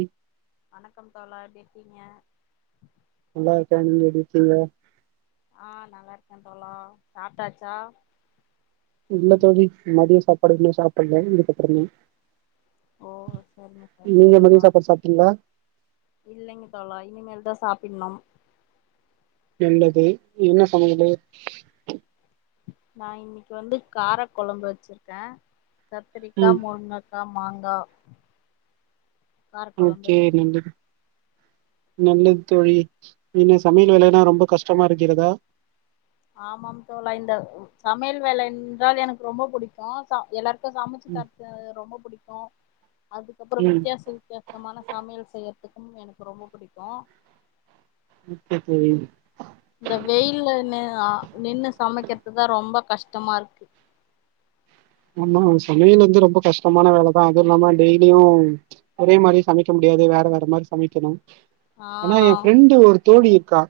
ம் வணக்கம் தோழா எப்டிருக்கீங்க நல்லா இருக்கே நீங்க எப்டி இருக்கீங்க ஆ நல்லாருக்கே தோழா சாப்ட்டாச்சா இல்ல தோழி மதிய சாப்பாடு இன்னு சாப்புல்ல இதுக்கப்புறமே ஓ சரிங்க சரிங்க நீங்க தோழா மதியாள சாப்பாடு சாப்ட்டீங்களா இல்லைங்க தொழா இனிமேல் தா சாப்பிட்ணும் நல்லது என்ன சமையலு நா இன்னிக்கு வந்து காரக் கொழம்பு வச்சிருக்கே கத்திரிக்கா ம் முருங்கக் கா மாங்கா கார கொழம்பு ஓக்கே [unintelligible] நல்லது தோழி என்ன சமையல் ம் வேலைன்னா ரொம்ப கஷ் டமா இருக்கிறதா ஆமாம் தோழா இந்த சமையல் வேல என்றால் எனக்கு ரொம்ப புடிக்கூ சா எல்லாரு க்கூ சமைச்சு ம் தரது ரொம்ப புடிக்கூ அதுக்கப்புறோ ம் வித்தியாச வித்தியா சமான சமையல் செய்யறதுக்கும் எனக்கு ரொம்ப புடிக்கோ இப்ப செரி இந்த வெயிலெனே ஆ நின்னு சமைக்கறது தா ரொம்ப கஷ்டமா இருக்கு ஆமா சமையல வந்து ரொம்ப கஷ்டமான வேலதா அதுவு இல்லாம டெய்லியு ஒரே மாரி சமைக்க முடியாது வேற வேற மாரி சமைக்கணு ஆ ஆனா எ ஃப்ரெண்டு ஒரு தோழி இருக்கா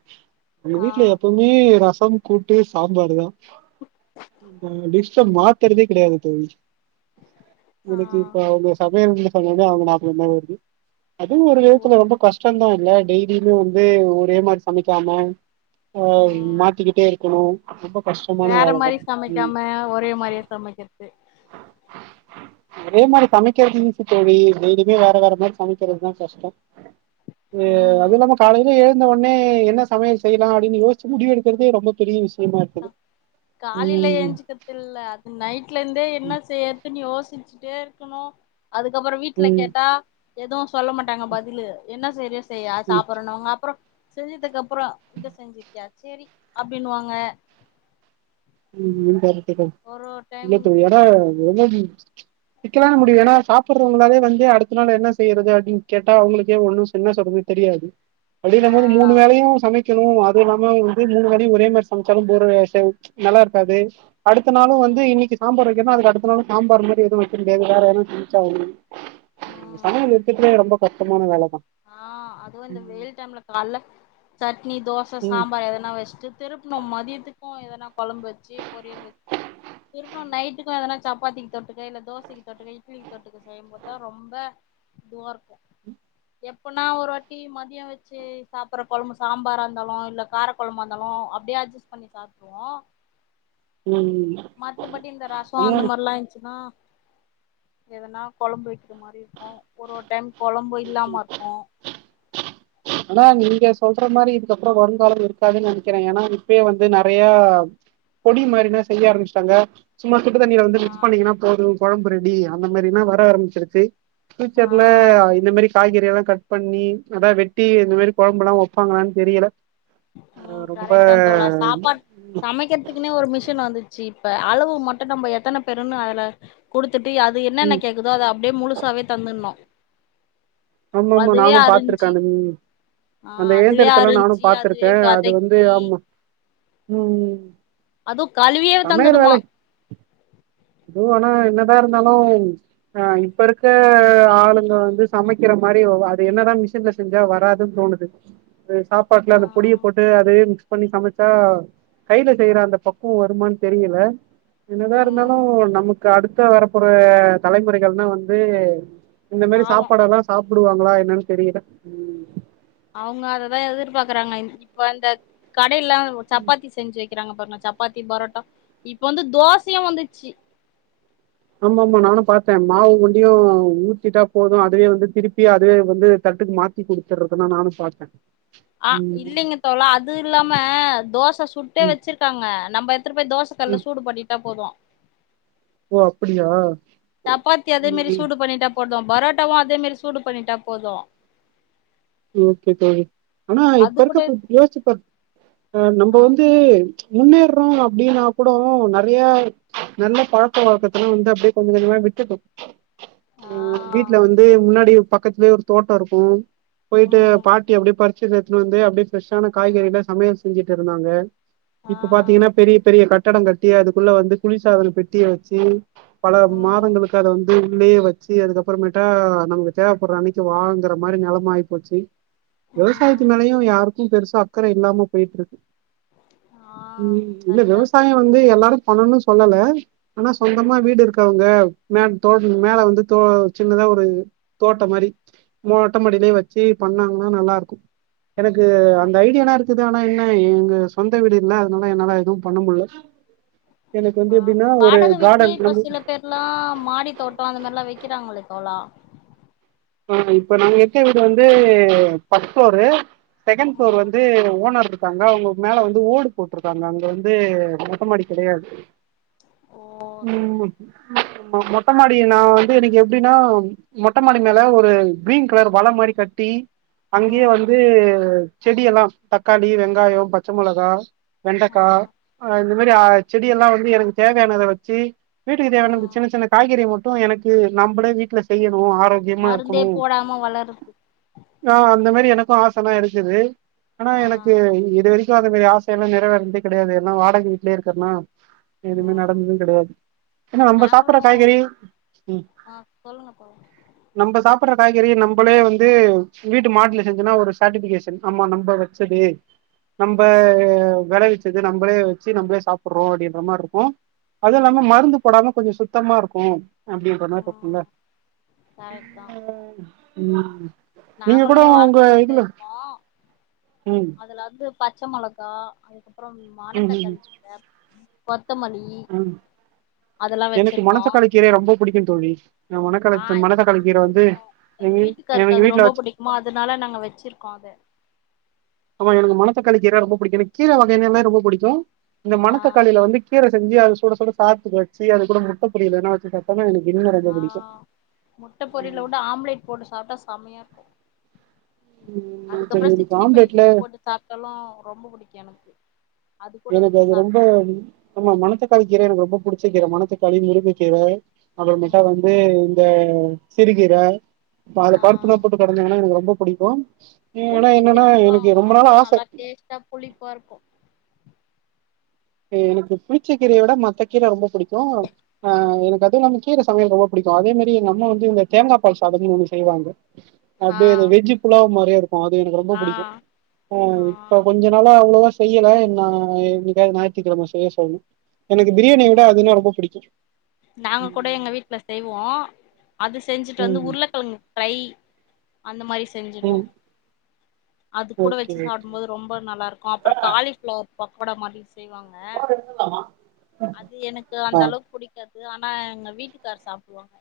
அவங்க ஆ வீட்டுல எப்பயு மே ரசம் கூட்டு சாம்பாரு தா டிஸ்ஸ மாத்தறதே கிடையாது தோழி ஆ எனக்கு இப்ப அவங்க சமையல்னு சொன்னோனே அவங்க ஞாபக தா வருது அதுவு ஒரு விதத்துல ஓஹோ ரொம்ப கஷ்டந்தா இல்ல டெய்லியுமே வந்து ஒரே மாரி சமைக்காம ஆ ம் மாத்திக்கிட்டே இருக்கணு ரொம்ப கஷ் வேற மாரி சமைக்காம ஒரே மாரியே சமைக்கறது [inaudible] ஒரே மாரி சமைக்கறது ஈசி தோழி டெய்லியுமே வேற வேற மாரி சமைக்கறதுதா கஷ்டோ ஏ ம் அது நாம காலைலியே ந்த ஒனே என்ன சமையல் செய்யலா அப்டின்னு யோசிச்சு முடிவெடுக்கறதே ரொம்ப பெரிய விஷ் ஆ காலையில எஞ்சுக்க இல்ல அது நைட்ல இருந்தே என்ன செய்யறதுன் யோசிச்சுட்டே இருக்கணு அதுக்கப்பறோ வீட்ல ம் கேட்டா எதுவு சொல்ல மாட் டாங்க பதிலு என்ன செய்ரியோ செய் ஆ ம் சாப்புரோனாங்க அப்பறோ செஞ்சதுக்கப் பறோ இத செஞ்சிருக்கியா சேரி அப்டின்னுவாங்க ம் ம் கரெக்ட்டு தா ஒரு ஒரு டைம் இல்ல தோழி அதா வெல்லம் சிக்கலான முடியு ஏனா சாப்பிடுறவங்களாவே வந்து அடுத்த நாள் என்ன செய்யறது அப்டின் கேட்டா அவங்களுக்கே ஒன்னு என்ன சொல்லுது தெரியாது வெழிள ஆ போது மூணு வேலையு சமைக்கணு அது இல்லாம வந்து மூணு வேலையு ஒரே மாரி சமைச்சாலு போறசேம் நல்லா இருக்காது அடுத்த நாளு வந்து ம் இன்னைக்கு சாம்பார் வைக்கன்னா அது அடுத்த நாளு சாம்பார் மாதி எதுவு வைக்க முடியாது வேற ஏது செஞ்ச்சா ம் சமையல் இருக்கதுலயே ரொம்ப கஷ்டமான வேலதா ஆ அதுவு இந்த வெயில் டைம்ல கால்ல சட்னி தோச ம் சாம்பார் எதனா வச்சுட்டு திருப்ணு மதியத்துக்கு எதனா கொழம்பு வச்சு பொரியல் வச்சு திருப்ணு நைட்டுக்கு எதனா சப்பாத்திக்கு தொட்டுக்க இல்ல தோசைக்கு தொட்டுக்க இட்லிக்கு தொட்டுக்க செய்யும்போது தா ரொம்ப இதுவா இருக்கு எப்பனா ஒரு வாட்டி மதிய வச்சு சாப்புற கொழம்பு சாம்பாரா இருந்தாலு இல்ல கார கொழம்பா இருந்தாலு அப்டியே அட்ஜஸ்ட் பண்ணி சாப்ட்றுவோ ம் மத்தபடி இந்த ரசோ ஆனா அந்த மாரிலா இருந்துச்சுனா எதனா கொழம்பு வைக்கிற மாரி இருக்கு ஒரு ஒரு டைம் கொழம்பு இல்லாம இருக்கு ஆனா நீங்க சொல்ற மாரி இதுக்கப்புற வருங்காலம் இருக்காதுன் நெனைக்கிறே ஏனா இப்பயே வந்து நெறைய பொடி மாரிலா செய்ய ஆரம்பிச்சிட்டாங்க சும்மா சுடு தண்ணியில வந்து ஆ மிக்ஸ் பண்ணீங்கன்னா போது கொழம்புரெடி அந்த மாரிலா வர ஆரம்பிச்சிருச்சி ஃபியூச்சர்ல ஆ இந்த மாரி காய்கறிலா கட் பண்ணி எதா வெட் டி இந்த மாரி கொழம்புலா வப்பாங்களானு தெரியல அஹ் ம் ரொம்ப கரெக்ட் தா தோழா சாப்பா சமைக்கிறதுக்குனே ஒரு மிஷின் வந்துச்சு இப்ப அளவு மட்டு நம்ப எத்தன பேருனு அதுல குடுத்துட்டு அது அது என்னென்ன ம் கேக்குதோ அத அப்டியே முழுசாவே தந்துனு ஆமா ஆமா நானு பாத்துருக்கே அந்த ம் ஆ அந்த அதுவே இயந்திரத்தல்லா நானு அரிஞ்சு அதுவே பாத்திருக்கே அது வந்து வதக்கி ஆமா ம் அதுவு கழுவியே தந்துடுமா மு ஆனா என்னதா இருந்தாலு ஆ இப்ப இருக்க ஆளுங்க வந்து சமைக்கிற மாரி அது என்னதா மிஷின்ல செஞ்சா வராதுனு தோணுது சாப்பாட்டுல ஆ அந்த பொடிய போட் டு அதையே மிக்ஸ் பண்ணி சமச்சா கையில செய்ற அந்த பக்குவ வருமான் தெரியலா என்னதா இருந்தாலு ம் நம் மக்கு அடுத்த வரப்பற தலைமுறைகள்ன வந்து இந்த மாரி பாவோ சாப்பாடெல்லா சாப்புடுவாங்களா என்னன் தெரியல ம் அவங்க அததா எதிர்பாக்குறாங்க இப்ப அந்த கடையெல்லா சப்பாத்தி செஞ்சு வக் கிறாங்க பாருங்க சப்பாத்தி பரோட்டா இப்ப வந்து தோசயு வந்துச்சி ஆமா ஆமா நானு பாத்தே மாவு வண்டியு ஊத்திட்டா போது அதுவே வந்து திருப்பி அதுவே வந்து தட்டுக்கு மாத் த்தி குடுத்துறதுனா நானு பாத்த ஆ இல்லைங்க தோழா அது இல்லாம தோச சுட்டே ம் வச்சுறு க்காங்க நம்ம எத்தனு பேய் தோச கல்லுல ம் சூடு பன்னிட்டா போது ஓ அப்பிடியா சப்பாத்தி அதே மாரி சூடு பண்ணிட்டா போது பரோட்டாவு அதே மாரி சூடு பண்ணிட்டா போது ஓகே தோழி ஆனா அது இப்ப கூட இருக்க யோசிச்சுபாரு நம்ப ஆ வந்து முன்னேறோ அப்டின்னா கூட நெறைய நல்ல பழக்க வழக்கதல்லா வந்து அப்டியே கொஞ்ச கொஞ்மா விட்டுட்டோ ஆ அ வீட்ல வந்து முன்னாடி பக்கத்துலயே ஒரு தோட்ட இருக்கு போய்ட்டு ம் பாட்டி அப்டியே பறிச்சுன் எட்த்னு வந்து அப்டியே ஃபிரெஷ்ஷான காய்கறில சமையல் செஞ்சிட்டிருந்தாங்க ஆ இப்ப பாத்தீங்கனா பெரிய பெரிய கட்டடோ கட்டி அதுக்குள்ள வந்து குளிர்சாதன பெட்டிய வச்சு பல ம் மாதங்களுக்கு அத வந் து உள்ளயே வச்சு அதுக்கப்புறமேட்டா நமக்கு தேவப்பட்ற அன்னைக்கி வாங்குற மாரி நெலமா ஆய்போச்சி விவசாயத்து ம் மேலயு யாருக்கு பெருசா அக்கற இல்லாம போய்ட்ருக்கு ஆ ம் இல்ல கரெக்டா சொல் விவசாயோ வந்து எல்லாரு பண்ணுனு சொல்லா ஆனா சொந்தமா ம் வீடு இருக்கவ்ங்க மாடி தோடத்துக்கு மேல வந்து தோ சின்னதா ஒரு தோட்டோ மாரி மொட்ட மாடிலே வ ச்சு பண்ணாங்னா நல்லா இருக்கு எனக்கு ஆ அந்த ஐடியாலா இருக் குது ஆனா என்ன எங்க சொந்த வீடு இல்ல அதுனால என்னால எதுவு பண்ணமுல்ல எனக்கு வந்து எப்டினா ஒரு காடன் கீழ வந்து இப்லா மாடி தோட்டோ அந்த மார்ல்லா வைக்கிறாங்ளே தோழா ஆ இப்ப நாங்க இருக்க வீடு வந்து ஃபஸ் ஃப்ளோரு செக்கெண் ஃப்ளோரு ம் வந்து ஓனர்ருக் காங்க அவ்ங்க மேல வந்து ஓடு போட்ருக்காங்க அங்க வந்து மொட்டமாடி கெடையாது ஓ சரி ம் மொட்டமாடி நா வந்து எனக்கு எப்டினா மொட்டமாடி மேல ஒரு கிரீன் கலர் வள மாரி கட்டி அங்கியே ம் வந்து செடியெலா தக்காளி வெங்காயோ பச்ச மொளகா ஆ வெண்டக்கா அ இந்த மாரி ஆ செடியெல்லா வந்து எனக்கு தேவையானத வச்சு வீட்டுக்கு தேவையான இந்த ம் சின்ன சின்ன காய்கறி மட்டு எனக்கு நம்பளே வீட்ல செய்யணு ஆரோக் கியமா மருந்தே இருக்கணு போடாம வளருது ஆ அந்த மாரி எனக்கு ஆசலா இருக்குது ஆனா ஆ எனக்கு இது வரைக்கு அந்த மாரி ஆசையெல்லா நிறைவேற்ந்தே கெடையாது ஏனா வாடக வீட்லே இருக்கற்னா எதுமே ம் நடந்ததே கெடையாது ஏனா நம்ம நாங்களு சாப்புற காய்கறி ம் ஆ சொல்லுங்க தோழா நம்ப சாப்புற காய்கறி நம்பளே வந்து வீட்டு மாடில செஞ்சனா ஒரு சேட்டிபிகேஷன் ஆமா நம்ப வச்சது நம்ப ஆ வெளைவிச்சது நம்பளே வச்சு நம்ளே சாப்புட்றோ அப்டின்ற மார்ருக்கு அதூ இல்லாம ம் மருந்து போடாம கொஞ்சோ சுத்தமா இருக்கு அப்டின்றமார் தோணும்ல ம் கரெக்ட் தா ம் நீங்க கூட நாங்களுமே உங்க வாடக வீட்ல இதுல இருந்தோ ம் அதுல வந்து பச்ச மொளகா அதுக்கப்புறம் ம் ம் மணத்தக்காளி கீர கொத்தமல்லி ம் அதெல்லா வச்சிருக்கோ கீரே ரொம்போ பிடிக்கு தோழி இந்த ஆ மனக்கலத்து மணத்தக்காளி கீர எனக்கு வந்து [unintelligible] ஏனா எங்க வீட்ல வச்சு மா அதுனால நாங்க வச்சிருக்கோ அத ஆமா எனக்கு மணத்தக்காளி கீர ரொம்ப பிடிக்கு எனக்கு கீர வகைங்களா ரொம்ப பிடிக்கு இந்த ஆ மணத்தக்காளில வந்து கீர செஞ்சு அது சுட சுட சாதத்துக் வச்சு அது கூட முட்ட பொரியல் எதுனா வச்சு சாப் ட்டாதா எனக் அன்னைக் எதுமே வேணா ஆ முட்ட பொரியல உட ஆம்லேட் போட்டு சாப்ட்டா சமையா இருக்கு உம் அது அதுக்கப்புறோ எனக்கு சிக்ஸ்ட்டி ஃபை ஆம்லெட்ல போட்டு சாப்ட்டாலு ரொம்ப பிடிக்கு எனக்கு அது கூட எனக்கு வச்சு அது ரொம்ப சாப்டுறது ஆமா மணத்தக்காளி கீர எனக்கு ரொம்ப புடிச்ச கீர மணத்தக்காளி முருங்கக்கீர அப்புறமேட்டா ம் வந்து இந்த சிறுகீர இப்ப அதுல ஆ பருப்புலா போட்டு கடஞ்சாங்குனா எனக்கு ரொம்ப புடிக்கு புளிச்சகீரக்லா அப்டியே நல்லா டேஸ்ட்டா புளிப்பா இருக்கு எனக்கு புளிச்ச கீரய விட மத்த கீர ரொம்ப புடிக்கு ஆ எனக்கு அது இல்லாம இந்த கீர சமையல் ரொம்ப புடிக்கு அதே மாரி எங்க அம்மா வந்து இந்த தேங்கா பால் சாதம்னு ஒன்னு செய்வாங்க ஆ அப்டியே அந்த வெஜ்ஜு புலாவ் மாரியே இருக்கு அது எனக்கு ரொம்ப ஆ பிடிக்கு ஆ இப்ப போய் கொஞ்ச நாள அவ்ளோவா செய்யல நா இந்த வார ஞாயிற்றுகெழமை செய்ய சொல்ணு எனக்கு பிரியாணிய விட ம் அதுனா ரொம்ப பிடிக்கு நாங்க கூட எங்க வீட்ல செய்வோ அது செஞ்சுட்டு வந்து உருளக்கெழங்கு ஃப்ரை அந்த மாரி செஞ்சுடுவோ ம் அது கூட ஓகே வச்சு ஓகே சாப்டும்போது ரொம்ப நல்லா இருக்கு அப்றோ காலிஃப்ளவர் பக்கோடா மாரி செய்வாங்க அது எனக்கு அந்த ஆ அளவுக்கு புடிக் கது ஆனா எங்க வீட்டுக்கார் சாப்டுவாங்க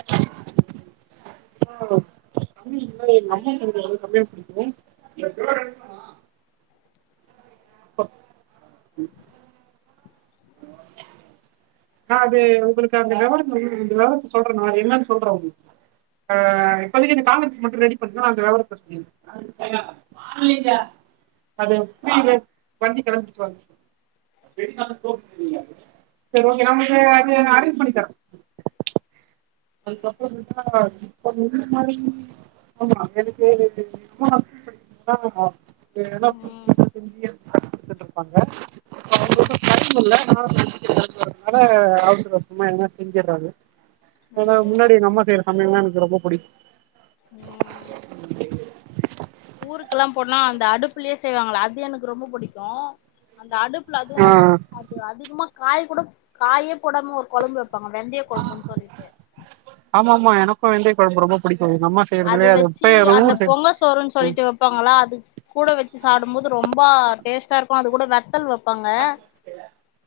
அ [unintelligible] அந் கம் புடிக்கு எப்பயோ [unintelligible] [inaudible] ஆஹ அது உங்களுக்கு அந்த லெவல அ அ அது உங்களுக்கு அந்த லெவலுக்கு சொல்றே நா என்னான் சொல்றோ உங்களுக்கு அ இப்போதைக்கு இந்த காங்கெண்டஸ் மட்டும் ரெடி பண்ணு அந்த விவரத்த சொல்லிரே [unintelligible] அது வண்டி கெளம்பிட்டோ [unintelligible] சரி ஓகே நா இத அரேஞ்ச் பண்ணி தர அதுக்கப்றோந்தா இப்ப முன்ன மாரி ஆமா எனக்கு ரெண்டு [unintelligible] எதுனா ம் புடுச்சு [unintelligible] செஞ்சட்டு இருப்பாங்க ம் [unintelligible] டைம் இல்ல [unintelligible] னால அவசற அவசறம்மா எதுன்னா செஞ்சுடுறது அதா ம் முன்னாடி எங்க அம்மா செய்ற சமயல் தா எனக்கு ரொம்ப பிடிக்கு உம் ஊருக்கெல்லா போனா அந்த அடுப்லயே செய்வாங்ள அது எனக்கு ரொம்ப புடிக்கு அந்த அடுப்ல அதுவு ஆஹ் அது அதிகமா காய் கூட காயே போடாம ஒரு குழம்பு வைப் ப்பாங்க வெந்தைய கொழம்புன்னு சொல்லிட்டு ஆமா ஆமா எனக்கு வெந்தய குழம்பு ரொம்ப புடிக்கு எங்க அம்மா செய் அத வெச்சு அந்த பொங்க சோ ருன்னு ம் சொல்ட்டு வப்பாங்களா அது கூட வச்சு சாப்டும்போது ரொம்ப டேஸ்டா இருக்கு அது கூட வத்தல் வப் ப்பாங்க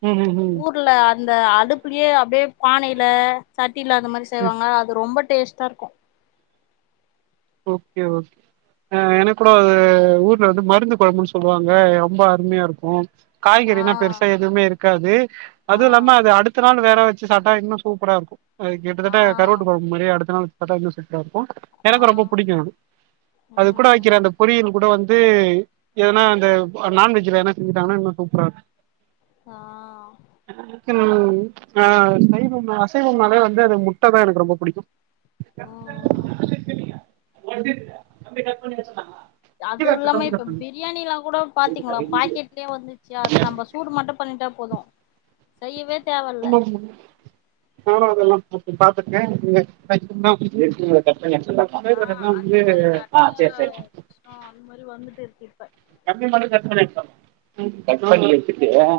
ம் ம் ஊர்ல அந்த அடுப்லயே அப்டியே பானையில சட்டியில அந்த மாரி செய்வாங்க அது ரொம்ப டேஸ்ட்டா இருக்கு ஓகே ஓகே அ எனக்கு கூட அது ஊர்ல இருந்து மருந்து கொழம்புன்னு சொல்லுவாங்க ரொம்ப அருமையா இருக்கு ஆ காய்கறில்லா பெருசா எதுவுமே இருக்காது ஆ அதுவு இல்லாம அது அடுத் இத்த நாள் வேற வச்சு சாப்டா இன்னு சூப்பரா இருக்கும் அது ஆ கிட்டத்தட்ட கருவாட்டு கொழம் முறைய அடுத்த நாள் வெச்சி சாப்ட்டா இன்னு சூப்பரா இருக்கும் ஆ எனக்கு ரொம்ப புடிக்கும் அது கூட ம் வெக்கிற அந்த பொறியல் கூட வந்து எதனா அந்த நான்வெஜ்ல எதனா செஞ்சுட்டாங்னா இன்னு சூப்பரா இருக்கும் ஆ எனக்கு ஆ சைவம் அசைவம்னாலே வந்து அது முட்ட தா எனக்கு ரொம்ப பிடிக்கும் உம் எப்டி இருக்குது அப்டியே கட்பண்ணி வச்சர்லாமா அது இல்லாம இப்ப பிரியாணிலாம் கூட பாத்தீங்களா பாக்கெட்லயே வந்துச்சு அது நம்ம சூ சூடு மட்டும் பண்ணிட்டா போது செய்யவே தேவ என்னாது போனவங்கெல்லாம் திருப்பி பாத்திர்கே [unintelligible] கட் பண்ணி எடுத்துரலாம் கட ஆ இப்ப ரெண்டு நாள் லீவ் அ சேர் சேர் ஆ அந்த மாரி வந்துட்டு இருக்கு இப்ப கம்பி மட்டும் கட் பன்னி எடுத்துட்டு வரணூ இப்போ கட் பண்ணி எடுத்துட்டியா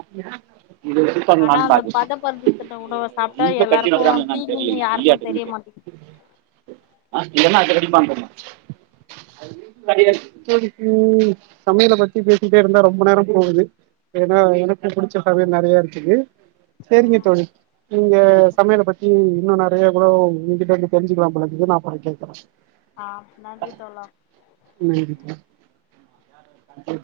இது ஃபிட் ஆனா பண்ளான் அந்த பாக்குது பதப்படுத்தின உணவ சாப்ட்டா இதுபோய் எல்லாருக்கு [unintelligible] தீங்குன்னு தெர்லியே யாருக்கு நெய்யாட்டு தெரிய இருகுது மாட்டேங்குது எதுக்கு சமையல பத்தி பேசிட்டே இருந்தா ரொம்ப நேரம் போவுது ஏன்னா எனக்கு புடிச்ச சமையல் நெறைய இருக்குது சேரிங்க ம் தோழி நீங்க சரிங்க தோழா சமையல பத் ம் இன்னு நெறைய கூடோ உங்கிட்டருந்து தெரிஞ்சுக்கலா போலருக்குது நா அப்பற கேக்கற ஆ நன்றி தோழா ம் எப்